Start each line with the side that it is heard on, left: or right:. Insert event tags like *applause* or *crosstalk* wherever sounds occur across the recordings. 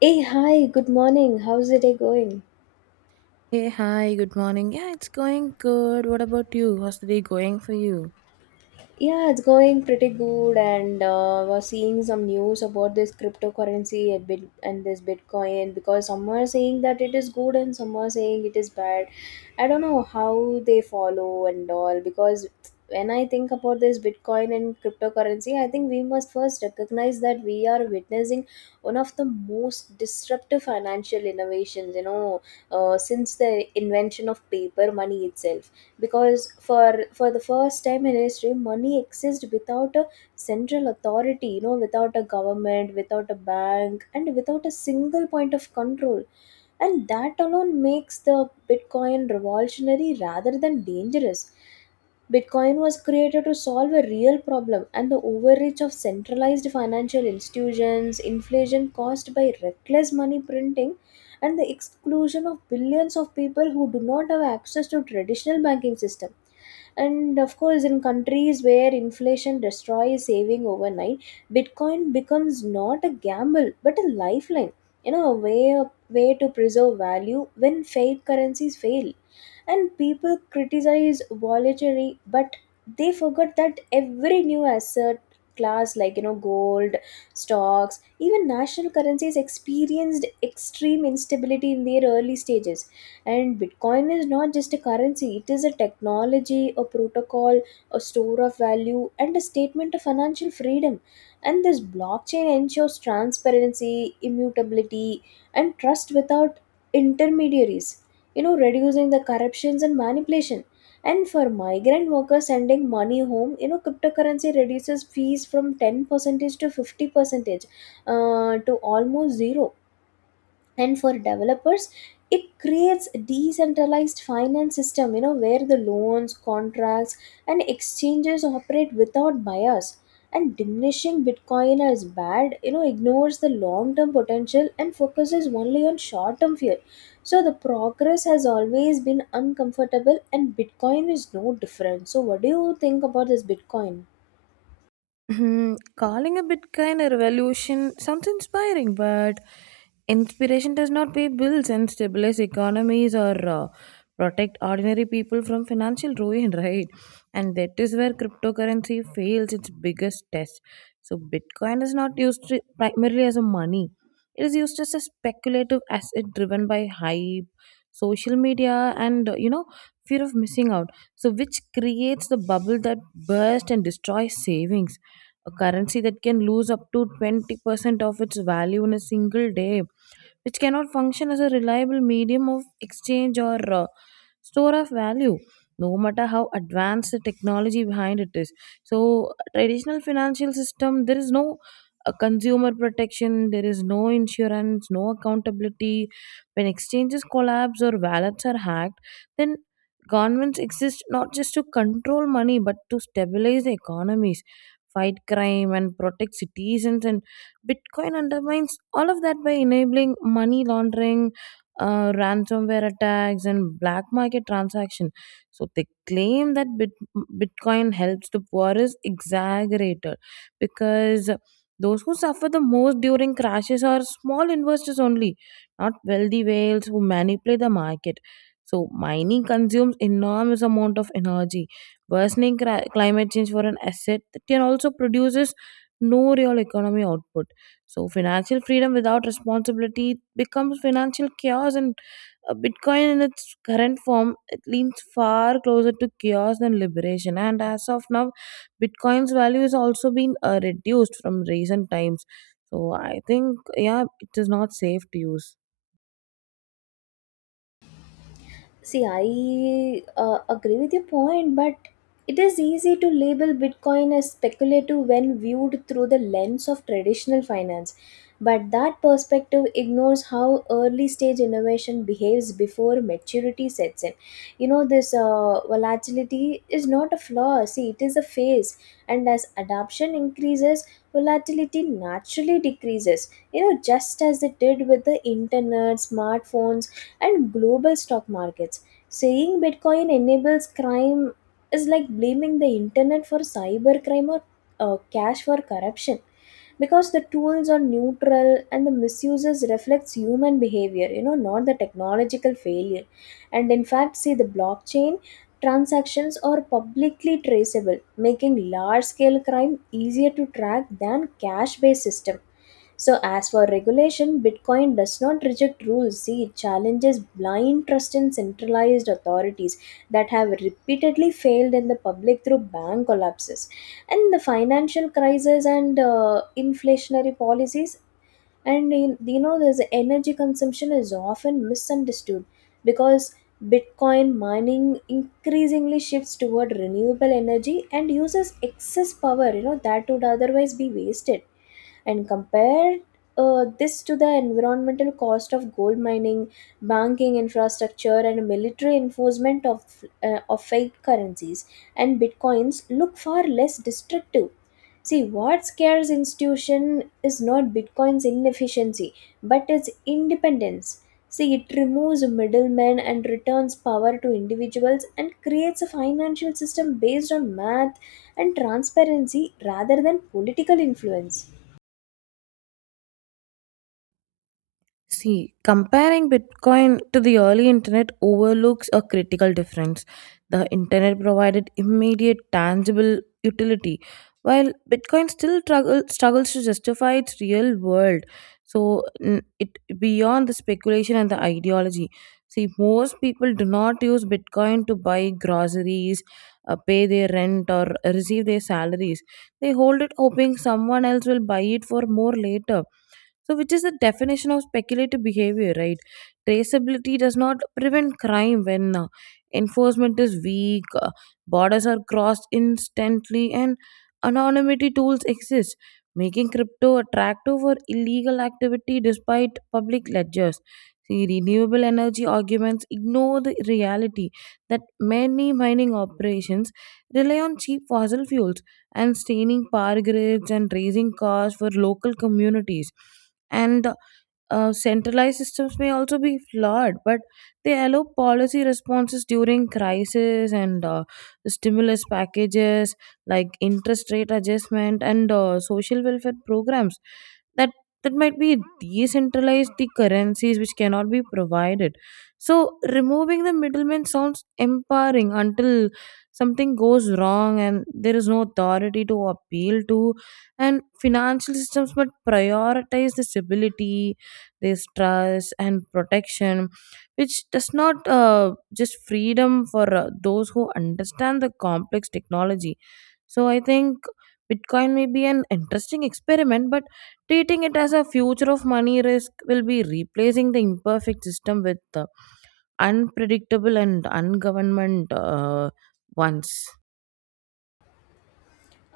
left: Hey, hi, good morning. How's the day going?
right: Hey, hi, good morning. Yeah, it's going good. What about you? How's the day going for you?
left: Yeah, it's going pretty good, and was seeing some news about this cryptocurrency and this Bitcoin because some are saying that it is good and some are saying it is bad. I don't know how they follow and all because when I think about this Bitcoin and cryptocurrency, I think we must first recognize that we are witnessing one of the most disruptive financial innovations, since the invention of paper money itself because for the first time in history money exists without a central authority, you know, without a government, without a bank, and without a single point of control, and that alone makes the bitcoin revolutionary rather than dangerous. Bitcoin was created to solve a real problem and the overreach of centralized financial institutions, inflation caused by reckless money printing, and the exclusion of billions of people who do not have access to traditional banking system, and of course in countries where inflation destroys saving overnight, bitcoin becomes not a gamble but a lifeline, you know, a way to preserve value when fake currencies fail. And people criticize volatility, but they forgot that every new asset class, like you know gold, stocks, even national currencies, experienced extreme instability in their early stages. And Bitcoin is not just a currency, it is a technology, a protocol, a store of value, and a statement of financial freedom. And this blockchain ensures transparency, immutability, and trust without intermediaries, you know, reducing the corruptions and manipulation. And for migrant workers sending money home, you know, cryptocurrency reduces fees from 10% to 50%, to almost zero, and for developers it creates a decentralized finance system, you know, where the loans, contracts, and exchanges operate without bias, and diminishing bitcoin as bad, you know, ignores the long term potential and focuses only on short term fear. So the progress has always been uncomfortable and bitcoin is no different. So what do you think about this bitcoin?
right: Hmm, calling a Bitcoin a revolution sounds inspiring, but inspiration does not pay bills and stabilize economies or protect ordinary people from financial ruin, *laughs* right? And that is where cryptocurrency fails its biggest test. So, Bitcoin is not primarily as a money, it is used as a speculative asset driven by hype, social media, and fear of missing out. So, which creates the bubble that bursts and destroys savings, a currency that can lose up to 20% of its value in a single day, which cannot function as a reliable medium of exchange or store of value no matter how advanced the technology behind it is. So traditional financial system, there is no consumer protection, there is no insurance, no accountability when exchanges collapse or wallets are hacked. Then governments exist not just to control money but to stabilize the economies, fight crime and protect citizens, and Bitcoin undermines all of that by enabling money laundering, ransomware attacks and black market transaction. So the claim that Bitcoin helps the poor is exaggerated because those who suffer the most during crashes are small investors only, not wealthy whales who manipulate the market. So mining consumes enormous amount of energy, worsening climate change for an asset that can also produces no real economy output. So financial freedom without responsibility becomes financial chaos, and Bitcoin in its current form it leans far closer to chaos than liberation. And as of now, Bitcoin's value has also been reduced from recent times. So I think yeah, it is not safe to use.
left: See, I agree with your point, but it is easy to label Bitcoin as speculative when viewed through the lens of traditional finance. But that perspective ignores how early stage innovation behaves before maturity sets in. You know, this volatility is not a flaw, see, it is a phase. And as adoption increases, volatility naturally decreases, you know, just as it did with the internet, smartphones, and global stock markets. Saying Bitcoin enables crime is like blaming the internet for cybercrime or cash for corruption, because the tools are neutral and the misuses reflects human behavior, you know, not the technological failure. And in fact, see, the blockchain transactions are publicly traceable, making large scale crime easier to track than cash based system. So, as for regulation, Bitcoin does not reject rules. See, it challenges blind trust in centralized authorities that have repeatedly failed in the public through bank collapses. And the financial crisis and inflationary policies, and you know this energy consumption is often misunderstood, because bitcoin mining increasingly shifts toward renewable energy and uses excess power, you know, that would otherwise be wasted. And compare this to the environmental cost of gold mining, banking infrastructure, and military enforcement of of fake currencies, and bitcoins look far less destructive. See, what scares institution is not Bitcoin's inefficiency, but its independence. See, it removes middlemen and returns power to individuals and creates a financial system based on math and transparency rather than political influence.
right: See, comparing Bitcoin to the early internet overlooks a critical difference. The internet provided immediate, tangible utility, while Bitcoin struggles to justify its real world. So, it beyond the speculation and the ideology. See, most people do not use Bitcoin to buy groceries, pay their rent, or receive their salaries. They hold it hoping someone else will buy it for more later, so, which is the definition of speculative behavior, right? Traceability does not prevent crime when enforcement is weak, borders are crossed instantly, and anonymity tools exist, making crypto attractive for illegal activity despite public ledgers. See, renewable energy arguments ignore the reality that many mining operations rely on cheap fossil fuels and staining power grids and raising costs for local communities, and centralized systems may also be flawed, but they allow policy responses during crisis and stimulus packages like interest rate adjustment and social welfare programs that that might be decentralized, the currencies which cannot be provided. So removing the middleman sounds empowering until something goes wrong and there is no authority to appeal to, and financial systems but prioritize the stability, this trust and protection, which does not just freedom for those who understand the complex technology. So I think Bitcoin may be an interesting experiment but treating it as a future of money risk will be replacing the imperfect system with the unpredictable and ungovernment ones.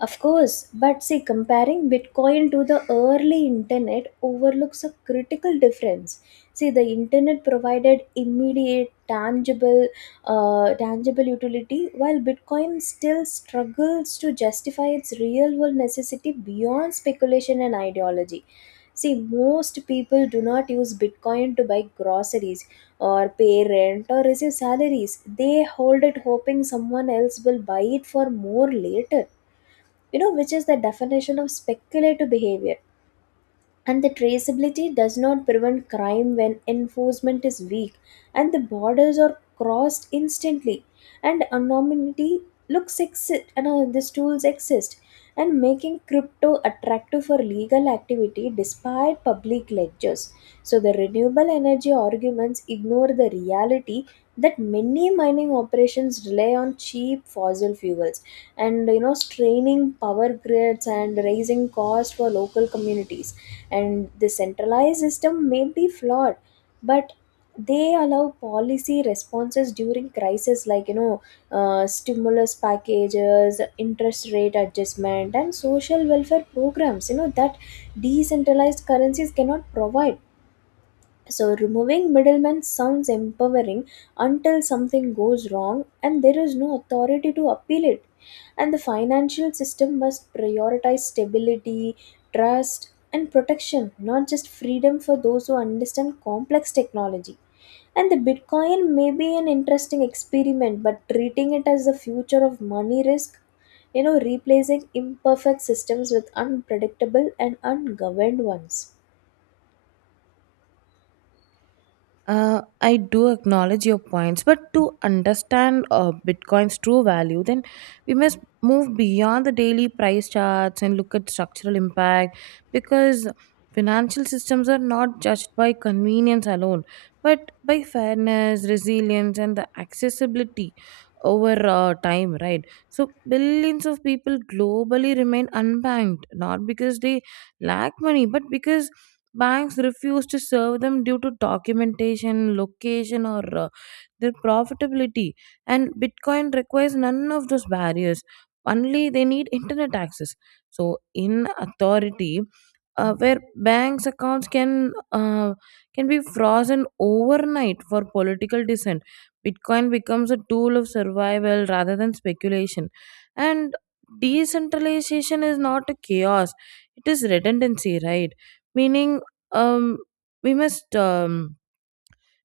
left: Of course, but see, comparing Bitcoin to the early internet overlooks a critical difference. See, the internet provided immediate, tangible, tangible utility, while Bitcoin still struggles to justify its real-world necessity beyond speculation and ideology. See, most people do not use Bitcoin to buy groceries or pay rent or receive salaries. They hold it hoping someone else will buy it for more later, you know, which is the definition of speculative behavior. And the traceability does not prevent crime when enforcement is weak and the borders are crossed instantly, and anonymity looks exist, and these tools exist, and making crypto attractive for legal activity despite public ledgers. So the renewable energy arguments ignore the reality that many mining operations rely on cheap fossil fuels, and you know, straining power grids and raising costs for local communities. And the centralized system may be flawed, but they allow policy responses during crisis, like you know stimulus packages, interest rate adjustment, and social welfare programs, you know, that decentralized currencies cannot provide. So, removing middlemen sounds empowering until something goes wrong and there is no authority to appeal it. And the financial system must prioritize stability, trust, and protection, not just freedom for those who understand complex technology. And the Bitcoin may be an interesting experiment, but treating it as the future of money risk, you know, replacing imperfect systems with unpredictable and ungoverned ones.
right: I do acknowledge your points, but to understand Bitcoin's true value, then we must move beyond the daily price charts and look at structural impact because financial systems are not judged by convenience alone, but by fairness, resilience, and the accessibility over time, right? So, billions of people globally remain unbanked not because they lack money, but because banks refuse to serve them due to documentation, location, or their profitability. And Bitcoin requires none of those barriers. Only they need internet access. So, in authority, where banks accounts can be frozen overnight for political dissent, Bitcoin becomes a tool of survival rather than speculation. And decentralization is not a chaos, it is redundancy, right? Meaning, um we must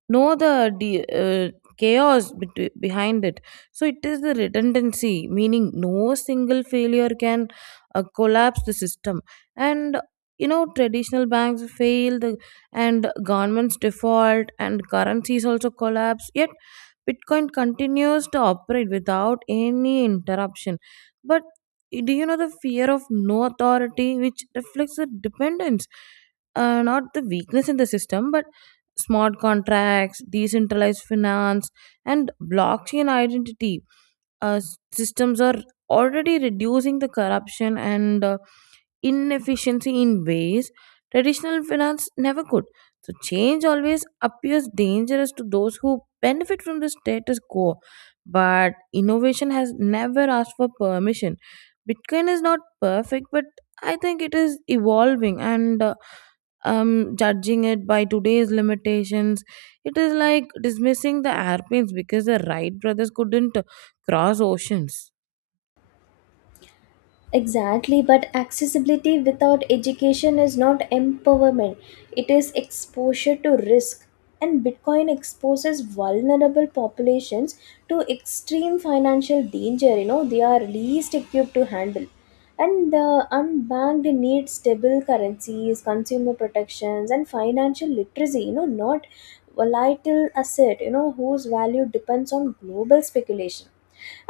right: know the chaos behind it. So it is the redundancy, meaning no single failure can collapse the system. And you know, traditional banks failed, and governments default, and currencies also collapse. Yet Bitcoin continues to operate without any interruption. But do you know the fear of no authority, which reflects the dependence, not the weakness in the system, but smart contracts, decentralized finance, and blockchain identity uh, systems are already reducing the corruption and inefficiency in ways traditional finance never could. So, change always appears dangerous to those who benefit from the status quo. But innovation has never asked for permission. Bitcoin is not perfect, but I think it is evolving, and judging it by today's limitations, it is like dismissing the airplanes because the Wright brothers couldn't cross oceans.
left: Exactly, but accessibility without education is not empowerment, it is exposure to risk. And Bitcoin exposes vulnerable populations to extreme financial danger, you know, they are least equipped to handle. And the unbanked need stable currencies, consumer protections, and financial literacy, you know, not volatile asset, you know, whose value depends on global speculation.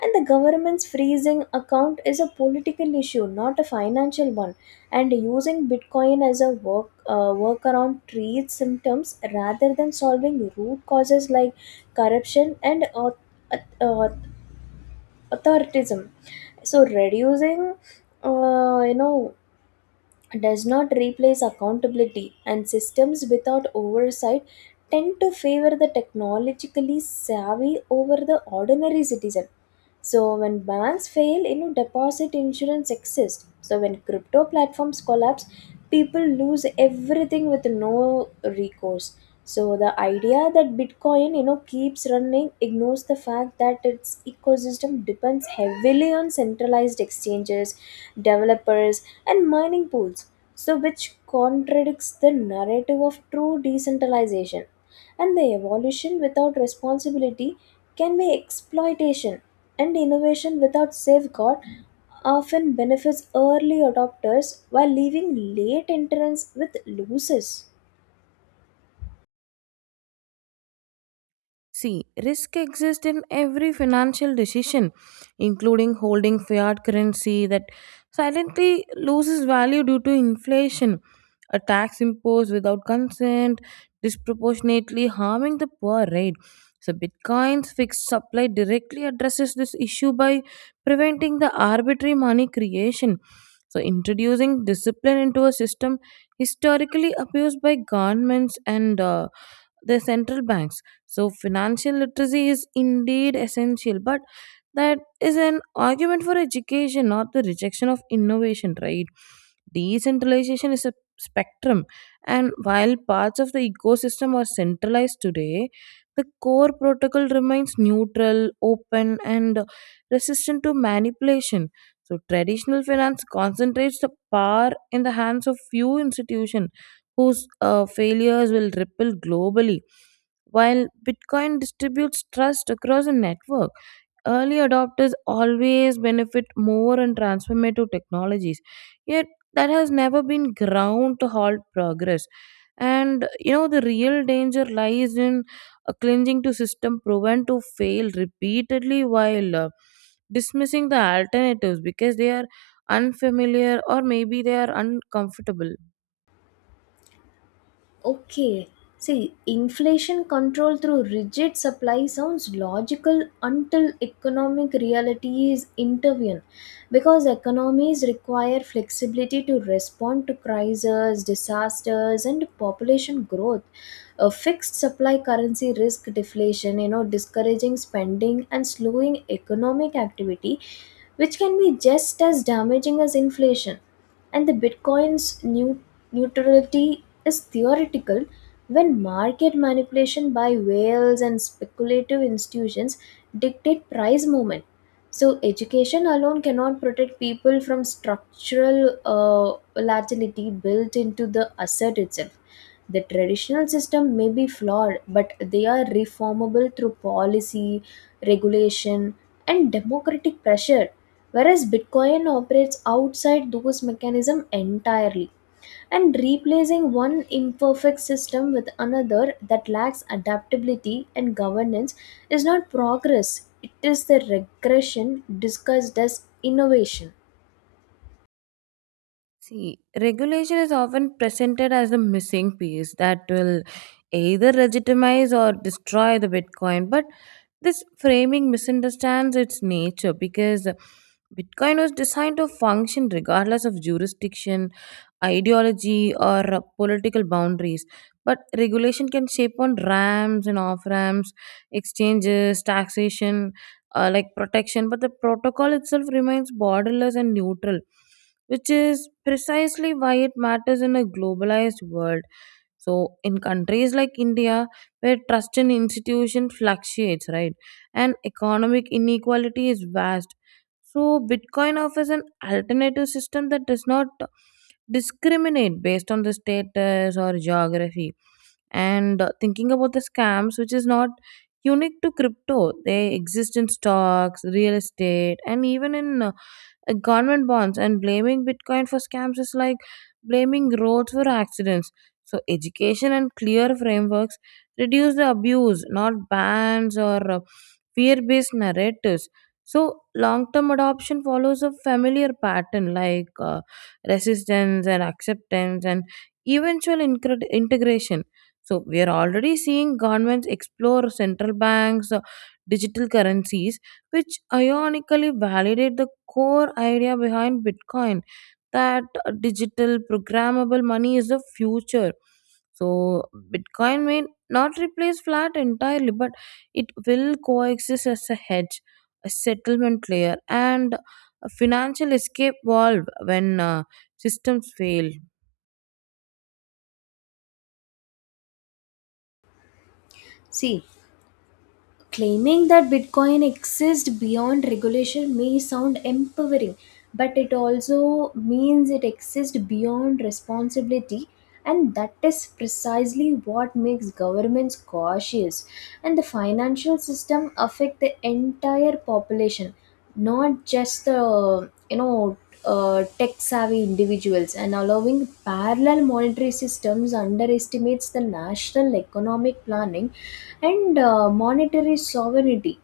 left: And the government's freezing account is a political issue, not a financial one. And using Bitcoin as a workaround treats symptoms rather than solving root causes like corruption and auth- auth- authoritarianism. So reducing, you know, does not replace accountability, and systems without oversight tend to favor the technologically savvy over the ordinary citizen. So, when banks fail, you know, deposit insurance exists. So, when crypto platforms collapse, people lose everything with no recourse. So, the idea that Bitcoin, you know, keeps running ignores the fact that its ecosystem depends heavily on centralized exchanges, developers, and mining pools, so which contradicts the narrative of true decentralization. And the evolution without responsibility can be exploitation, and innovation without safeguard often benefits early adopters while leaving late entrants with losers.
right: See, risk exists in every financial decision, including holding fiat currency that silently loses value due to inflation, a tax imposed without consent, disproportionately harming the poor, right? So, Bitcoin's fixed supply directly addresses this issue by preventing the arbitrary money creation. So, introducing discipline into a system historically abused by governments and the central banks. So financial literacy is indeed essential, but that is an argument for education, not the rejection of innovation, right? Decentralization is a spectrum, and while parts of the ecosystem are centralized today, the core protocol remains neutral, open, and resistant to manipulation. So traditional finance concentrates the power in the hands of few institutions whose failures will ripple globally. While Bitcoin distributes trust across a network, early adopters always benefit more in transformative technologies. Yet, that has never been ground to halt progress. And you know, the real danger lies in clinging to system proven to fail repeatedly while dismissing the alternatives because they are unfamiliar or maybe they are uncomfortable.
left: Okay. See, inflation control through rigid supply sounds logical until economic realities intervene, because economies require flexibility to respond to crises, disasters, and population growth. A fixed supply currency risk deflation, you know, discouraging spending and slowing economic activity, which can be just as damaging as inflation. And the bitcoin's new neutrality is theoretical when market manipulation by whales and speculative institutions dictate price movement. So, education alone cannot protect people from structural volatility built into the asset itself. The traditional system may be flawed, but they are reformable through policy, regulation, and democratic pressure. Whereas Bitcoin operates outside those mechanisms entirely, and replacing one imperfect system with another that lacks adaptability and governance is not progress, it is the regression discussed as innovation.
right: See, regulation is often presented as the missing piece that will either legitimize or destroy the Bitcoin. But this framing misunderstands its nature because Bitcoin was designed to function regardless of jurisdiction, ideology, or political boundaries. But regulation can shape on ramps and off ramps, exchanges, taxation, like protection. But the protocol itself remains borderless and neutral, which is precisely why it matters in a globalized world. So in countries like India, where trust in institutions fluctuates, right, and economic inequality is vast, so Bitcoin offers an alternative system that does not discriminate based on the status or geography. And thinking about the scams, which is not unique to crypto, they exist in stocks, real estate, and even in government bonds. And blaming Bitcoin for scams is like blaming roads for accidents. So education and clear frameworks reduce the abuse, not bans or fear based narratives. So long term adoption follows a familiar pattern like resistance and acceptance and eventual integration. So we are already seeing governments explore central banks digital currencies, which ironically validate the core idea behind Bitcoin, that digital programmable money is the future. So Bitcoin may not replace flat entirely, but it will coexist as a hedge, a settlement layer, and a financial escape valve when systems fail.
left: See, claiming that Bitcoin exists beyond regulation may sound empowering, but it also means it exists beyond responsibility, and that is precisely what makes governments cautious. And the financial system affect the entire population, not just the, you know, tech savvy individuals, and allowing parallel monetary systems underestimates the national economic planning and monetary sovereignty.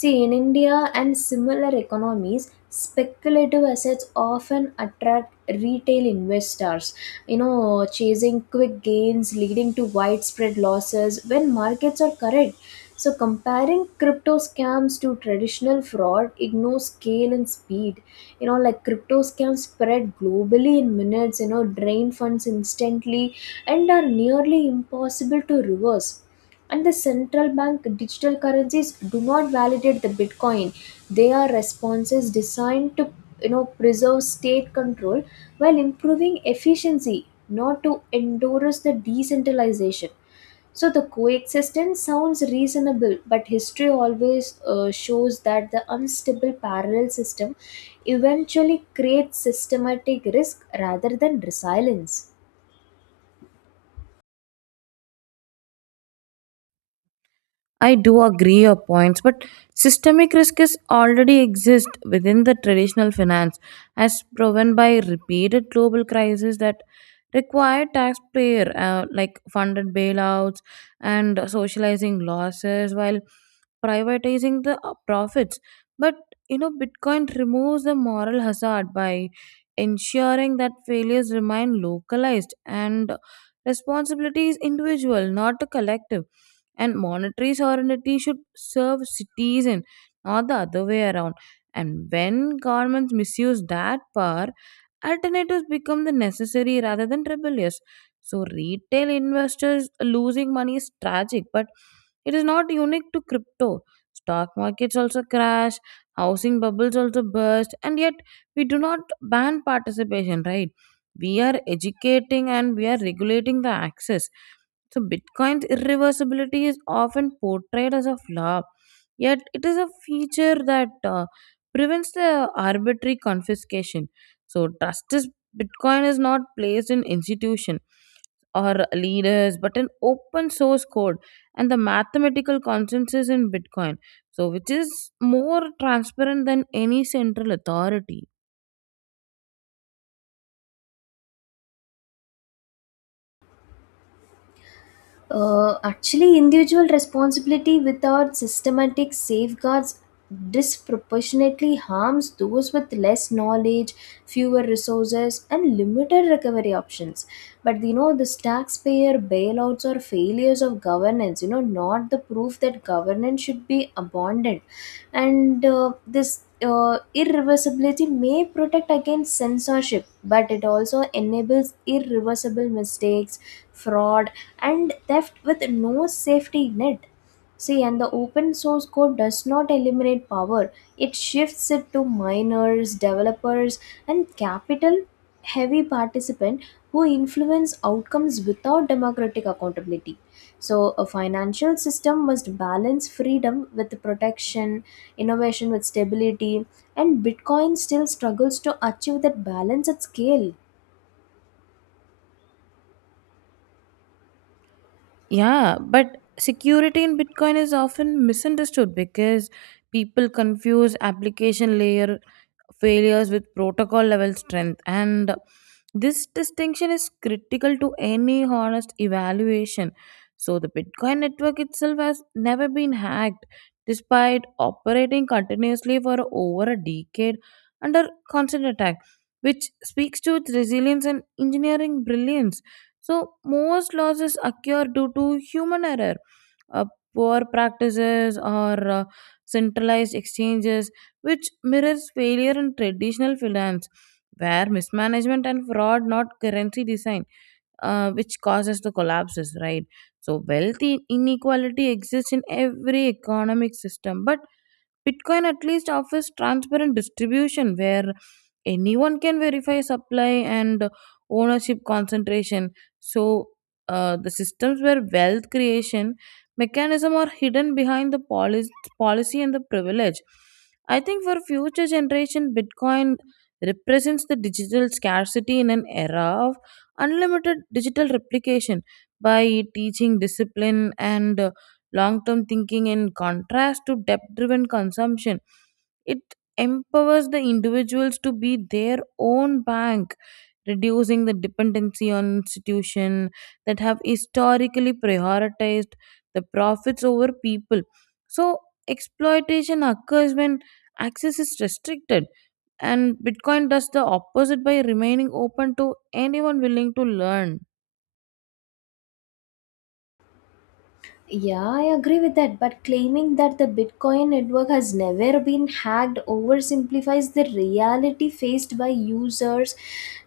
left: See, in india and similar economies speculative assets often attract retail investors, you know, chasing quick gains, leading to widespread losses when markets are correct. So comparing crypto scams to traditional fraud ignores scale and speed, you know, like cryptos can spread globally in minutes, you know, drain funds instantly, and are nearly impossible to reverse. And the central bank digital currencies do not validate the Bitcoin. They are responses designed to, you know, preserve state control while improving efficiency, not to endorse the decentralization. So the coexistence sounds reasonable, but history always shows that the unstable parallel system eventually creates systematic risk rather than resilience.
right: I do agree your points, but systemic risk is already exist within the traditional finance, as proven by repeated global crises that require taxpayer like funded bailouts and socializing losses while privatizing the profits. But you know, Bitcoin removes the moral hazard by ensuring that failures remain localized and responsibility is individual, not a collective. And monetary sovereignty should serve citizen, not the other way around. And when governments misuse that power, alternatives become the necessary rather than rebellious. So retail investors losing money is tragic but it is not unique to crypto. Stock markets also crash, housing bubbles also burst, and yet we do not ban participation, right? We are educating and we are regulating the access. So Bitcoin's irreversibility is often portrayed as a flaw, yet it is a feature that prevents the arbitrary confiscation. So trust is, Bitcoin is not placed in institution or leaders, but an open source code and the mathematical consensus in Bitcoin. So which is more transparent than any central authority.
left: Actually, individual responsibility without systematic safeguards disproportionately harms those with less knowledge, fewer resources, and limited recovery options. But you know, this taxpayer bailouts or failures of governance, you know, not the proof that governance should be abandoned. And this irreversibility may protect against censorship, but it also enables irreversible mistakes, fraud, and theft with no safety net. See, and the open source code does not eliminate power, it shifts it to miners, developers, and capital heavy participants who influence outcomes without democratic accountability. So, a financial system must balance freedom with protection, innovation with stability, and Bitcoin still struggles to achieve that balance at scale.
right: Yeah, but security in Bitcoin is often misunderstood because people confuse application layer failures with protocol level strength, and this distinction is critical to any honest evaluation. So the Bitcoin network itself has never been hacked despite operating continuously for over a decade under constant attack, which speaks to its resilience and engineering brilliance. So most losses occur due to human error, uh, poor practices or centralized exchanges, which mirrors failure in traditional finance, where mismanagement and fraud, not currency design, which causes the collapses, right? So, wealth inequality exists in every economic system, but Bitcoin at least offers transparent distribution where anyone can verify supply and ownership concentration. So the systems where wealth creation mechanism are hidden behind the policy and the privilege. I think for future generation, Bitcoin represents the digital scarcity in an era of unlimited digital replication by teaching discipline and long term thinking, in contrast to debt driven consumption, it empowers the individuals to be their own bank, reducing the dependency on institutions that have historically prioritized the profits over people. So, exploitation occurs when access is restricted, and Bitcoin does the opposite by remaining open to anyone willing to learn.
left: Yeah, I agree with that, but claiming that the Bitcoin network has never been hacked oversimplifies the reality faced by users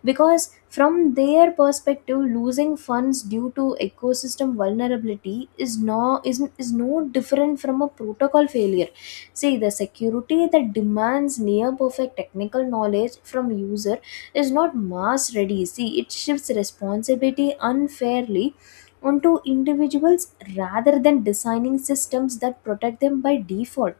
left: because, from their perspective, losing funds due to ecosystem vulnerability is no different from a protocol failure. See, the security that demands near perfect technical knowledge from user is not mass ready. See, it shifts responsibility unfairly onto individuals rather than designing systems that protect them by default.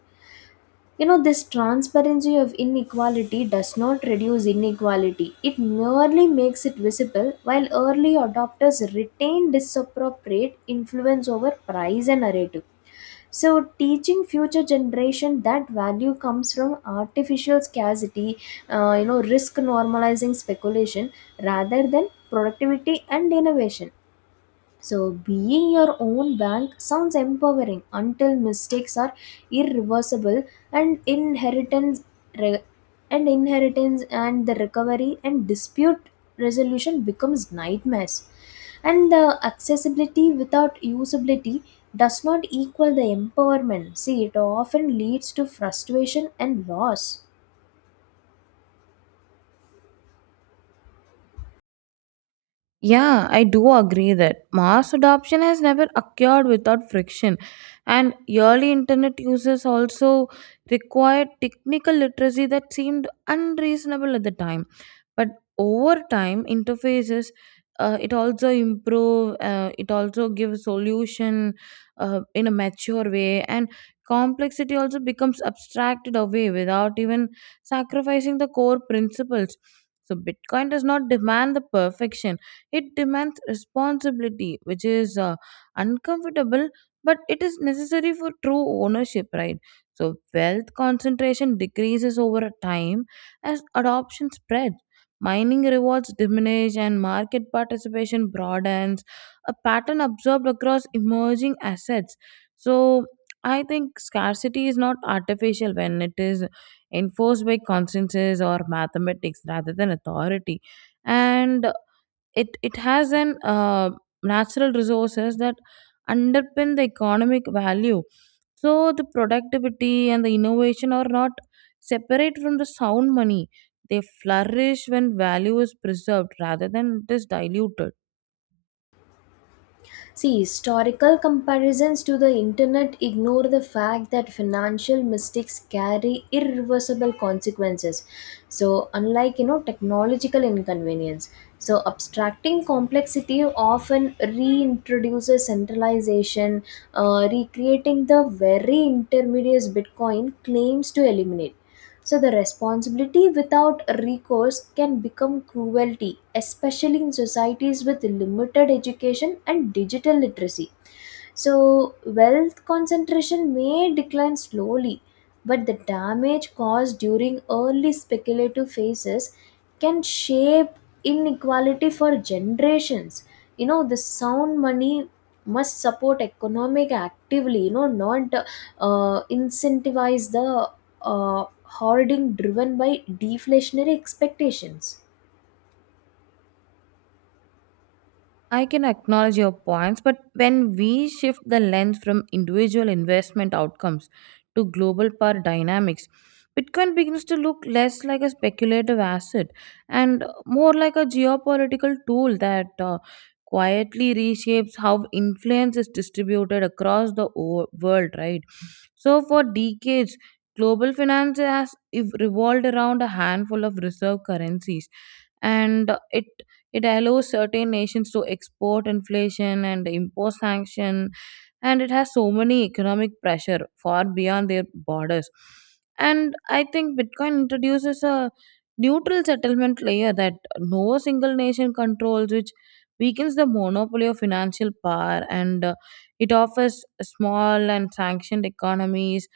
left: You know, this transparency of inequality does not reduce inequality, it merely makes it visible, while early adopters retain disappropriate influence over price and narrative. So, teaching future generation that value comes from artificial scarcity, you know, risk normalizing speculation rather than productivity and innovation. So, being your own bank sounds empowering until mistakes are irreversible and re- and inheritance and the recovery and dispute resolution becomes nightmares. And the accessibility without usability does not equal the empowerment. See, it often leads to frustration and loss.
right: Yeah, I do agree that mass adoption has never occurred without friction, and early internet users also required technical literacy that seemed unreasonable at the time. But over time, interfaces it also improve. It also gives solution in a mature way, and complexity also becomes abstracted away without even sacrificing the core principles. So Bitcoin does not demand the perfection, it demands responsibility, which is uncomfortable, but it is necessary for true ownership, right? So, wealth concentration decreases over a time as adoption spreads. Mining rewards diminish and market participation broadens, a pattern observed across emerging assets. So, I think scarcity is not artificial when it is enforced by consensus or mathematics rather than authority. And it has an natural resources that underpin the economic value. So the productivity and the innovation are not separate from the sound money, they flourish when value is preserved rather than it is diluted.
left: See, historical comparisons to the internet ignore the fact that financial mistakes carry irreversible consequences. So, unlike you know technological inconvenience, so abstracting complexity often reintroduces centralization, recreating the very intermediates Bitcoin claims to eliminate. So, the responsibility without recourse can become cruelty, especially in societies with limited education and digital literacy. So, wealth concentration may decline slowly, but the damage caused during early speculative phases can shape inequality for generations. You know, the sound money must support economic actively, you know, not incentivize the hoarding driven by deflationary expectations.
right: I can acknowledge your points, but when we shift the lens from individual investment outcomes to global power dynamics, Bitcoin begins to look less like a speculative asset and more like a geopolitical tool that quietly reshapes how influence is distributed across the world, right? So, for decades, global finance has revolved around a handful of reserve currencies, and it allows certain nations to export inflation and impose sanction, and it has so many economic pressure far beyond their borders. And I think Bitcoin introduces a neutral settlement layer that no single nation controls, which weakens the monopoly of financial power, and it offers small and sanctioned economies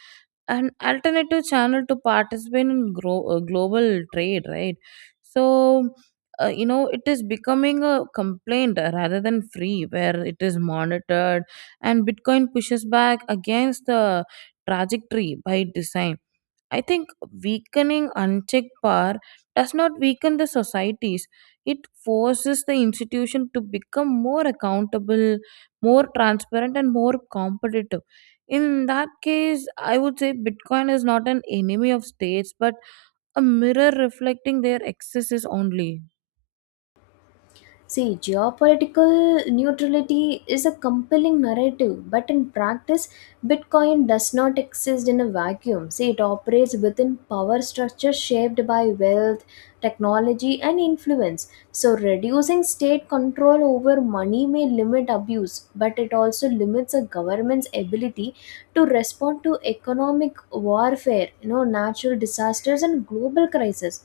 right: an alternative channel to participate in global trade, right? So you know, it is becoming a complaint rather than free where it is monitored, and Bitcoin pushes back against the trajectory by design. I think weakening unchecked power does not weaken the societies, it forces the institution to become more accountable, more transparent and more competitive. In that case, I would say Bitcoin is not an enemy of states but a mirror reflecting their excesses only.
left: See, geopolitical neutrality is a compelling narrative, but in practice, Bitcoin does not exist in a vacuum. See, it operates within power structures shaped by wealth, technology, and influence. So, reducing state control over money may limit abuse, but it also limits a government's ability to respond to economic warfare, you know, natural disasters, and global crises,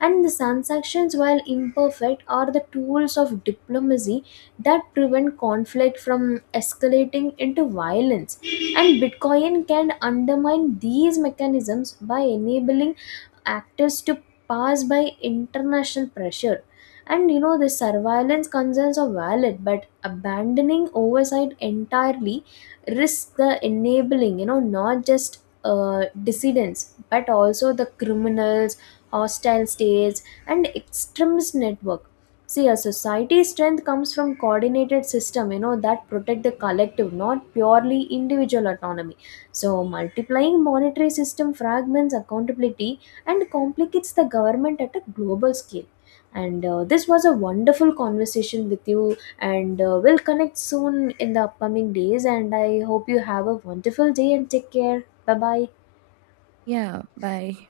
left: and the transactions while imperfect are the tools of diplomacy that prevent conflict from escalating into violence, and bitcoin can undermine these mechanisms by enabling actors to pass by international pressure. And you know the surveillance concerns are valid, but abandoning oversight entirely risks the enabling, you know, not just dissidents but also the criminals, hostile states, and extremist network. See, a society's strength comes from coordinated system, you know, that protect the collective, not purely individual autonomy. So, multiplying monetary system fragments accountability and complicates the government at a global scale. And this was a wonderful conversation with you, and we'll connect soon in the upcoming days. And I hope you have a wonderful day and take care. Bye bye.
right: Yeah, bye.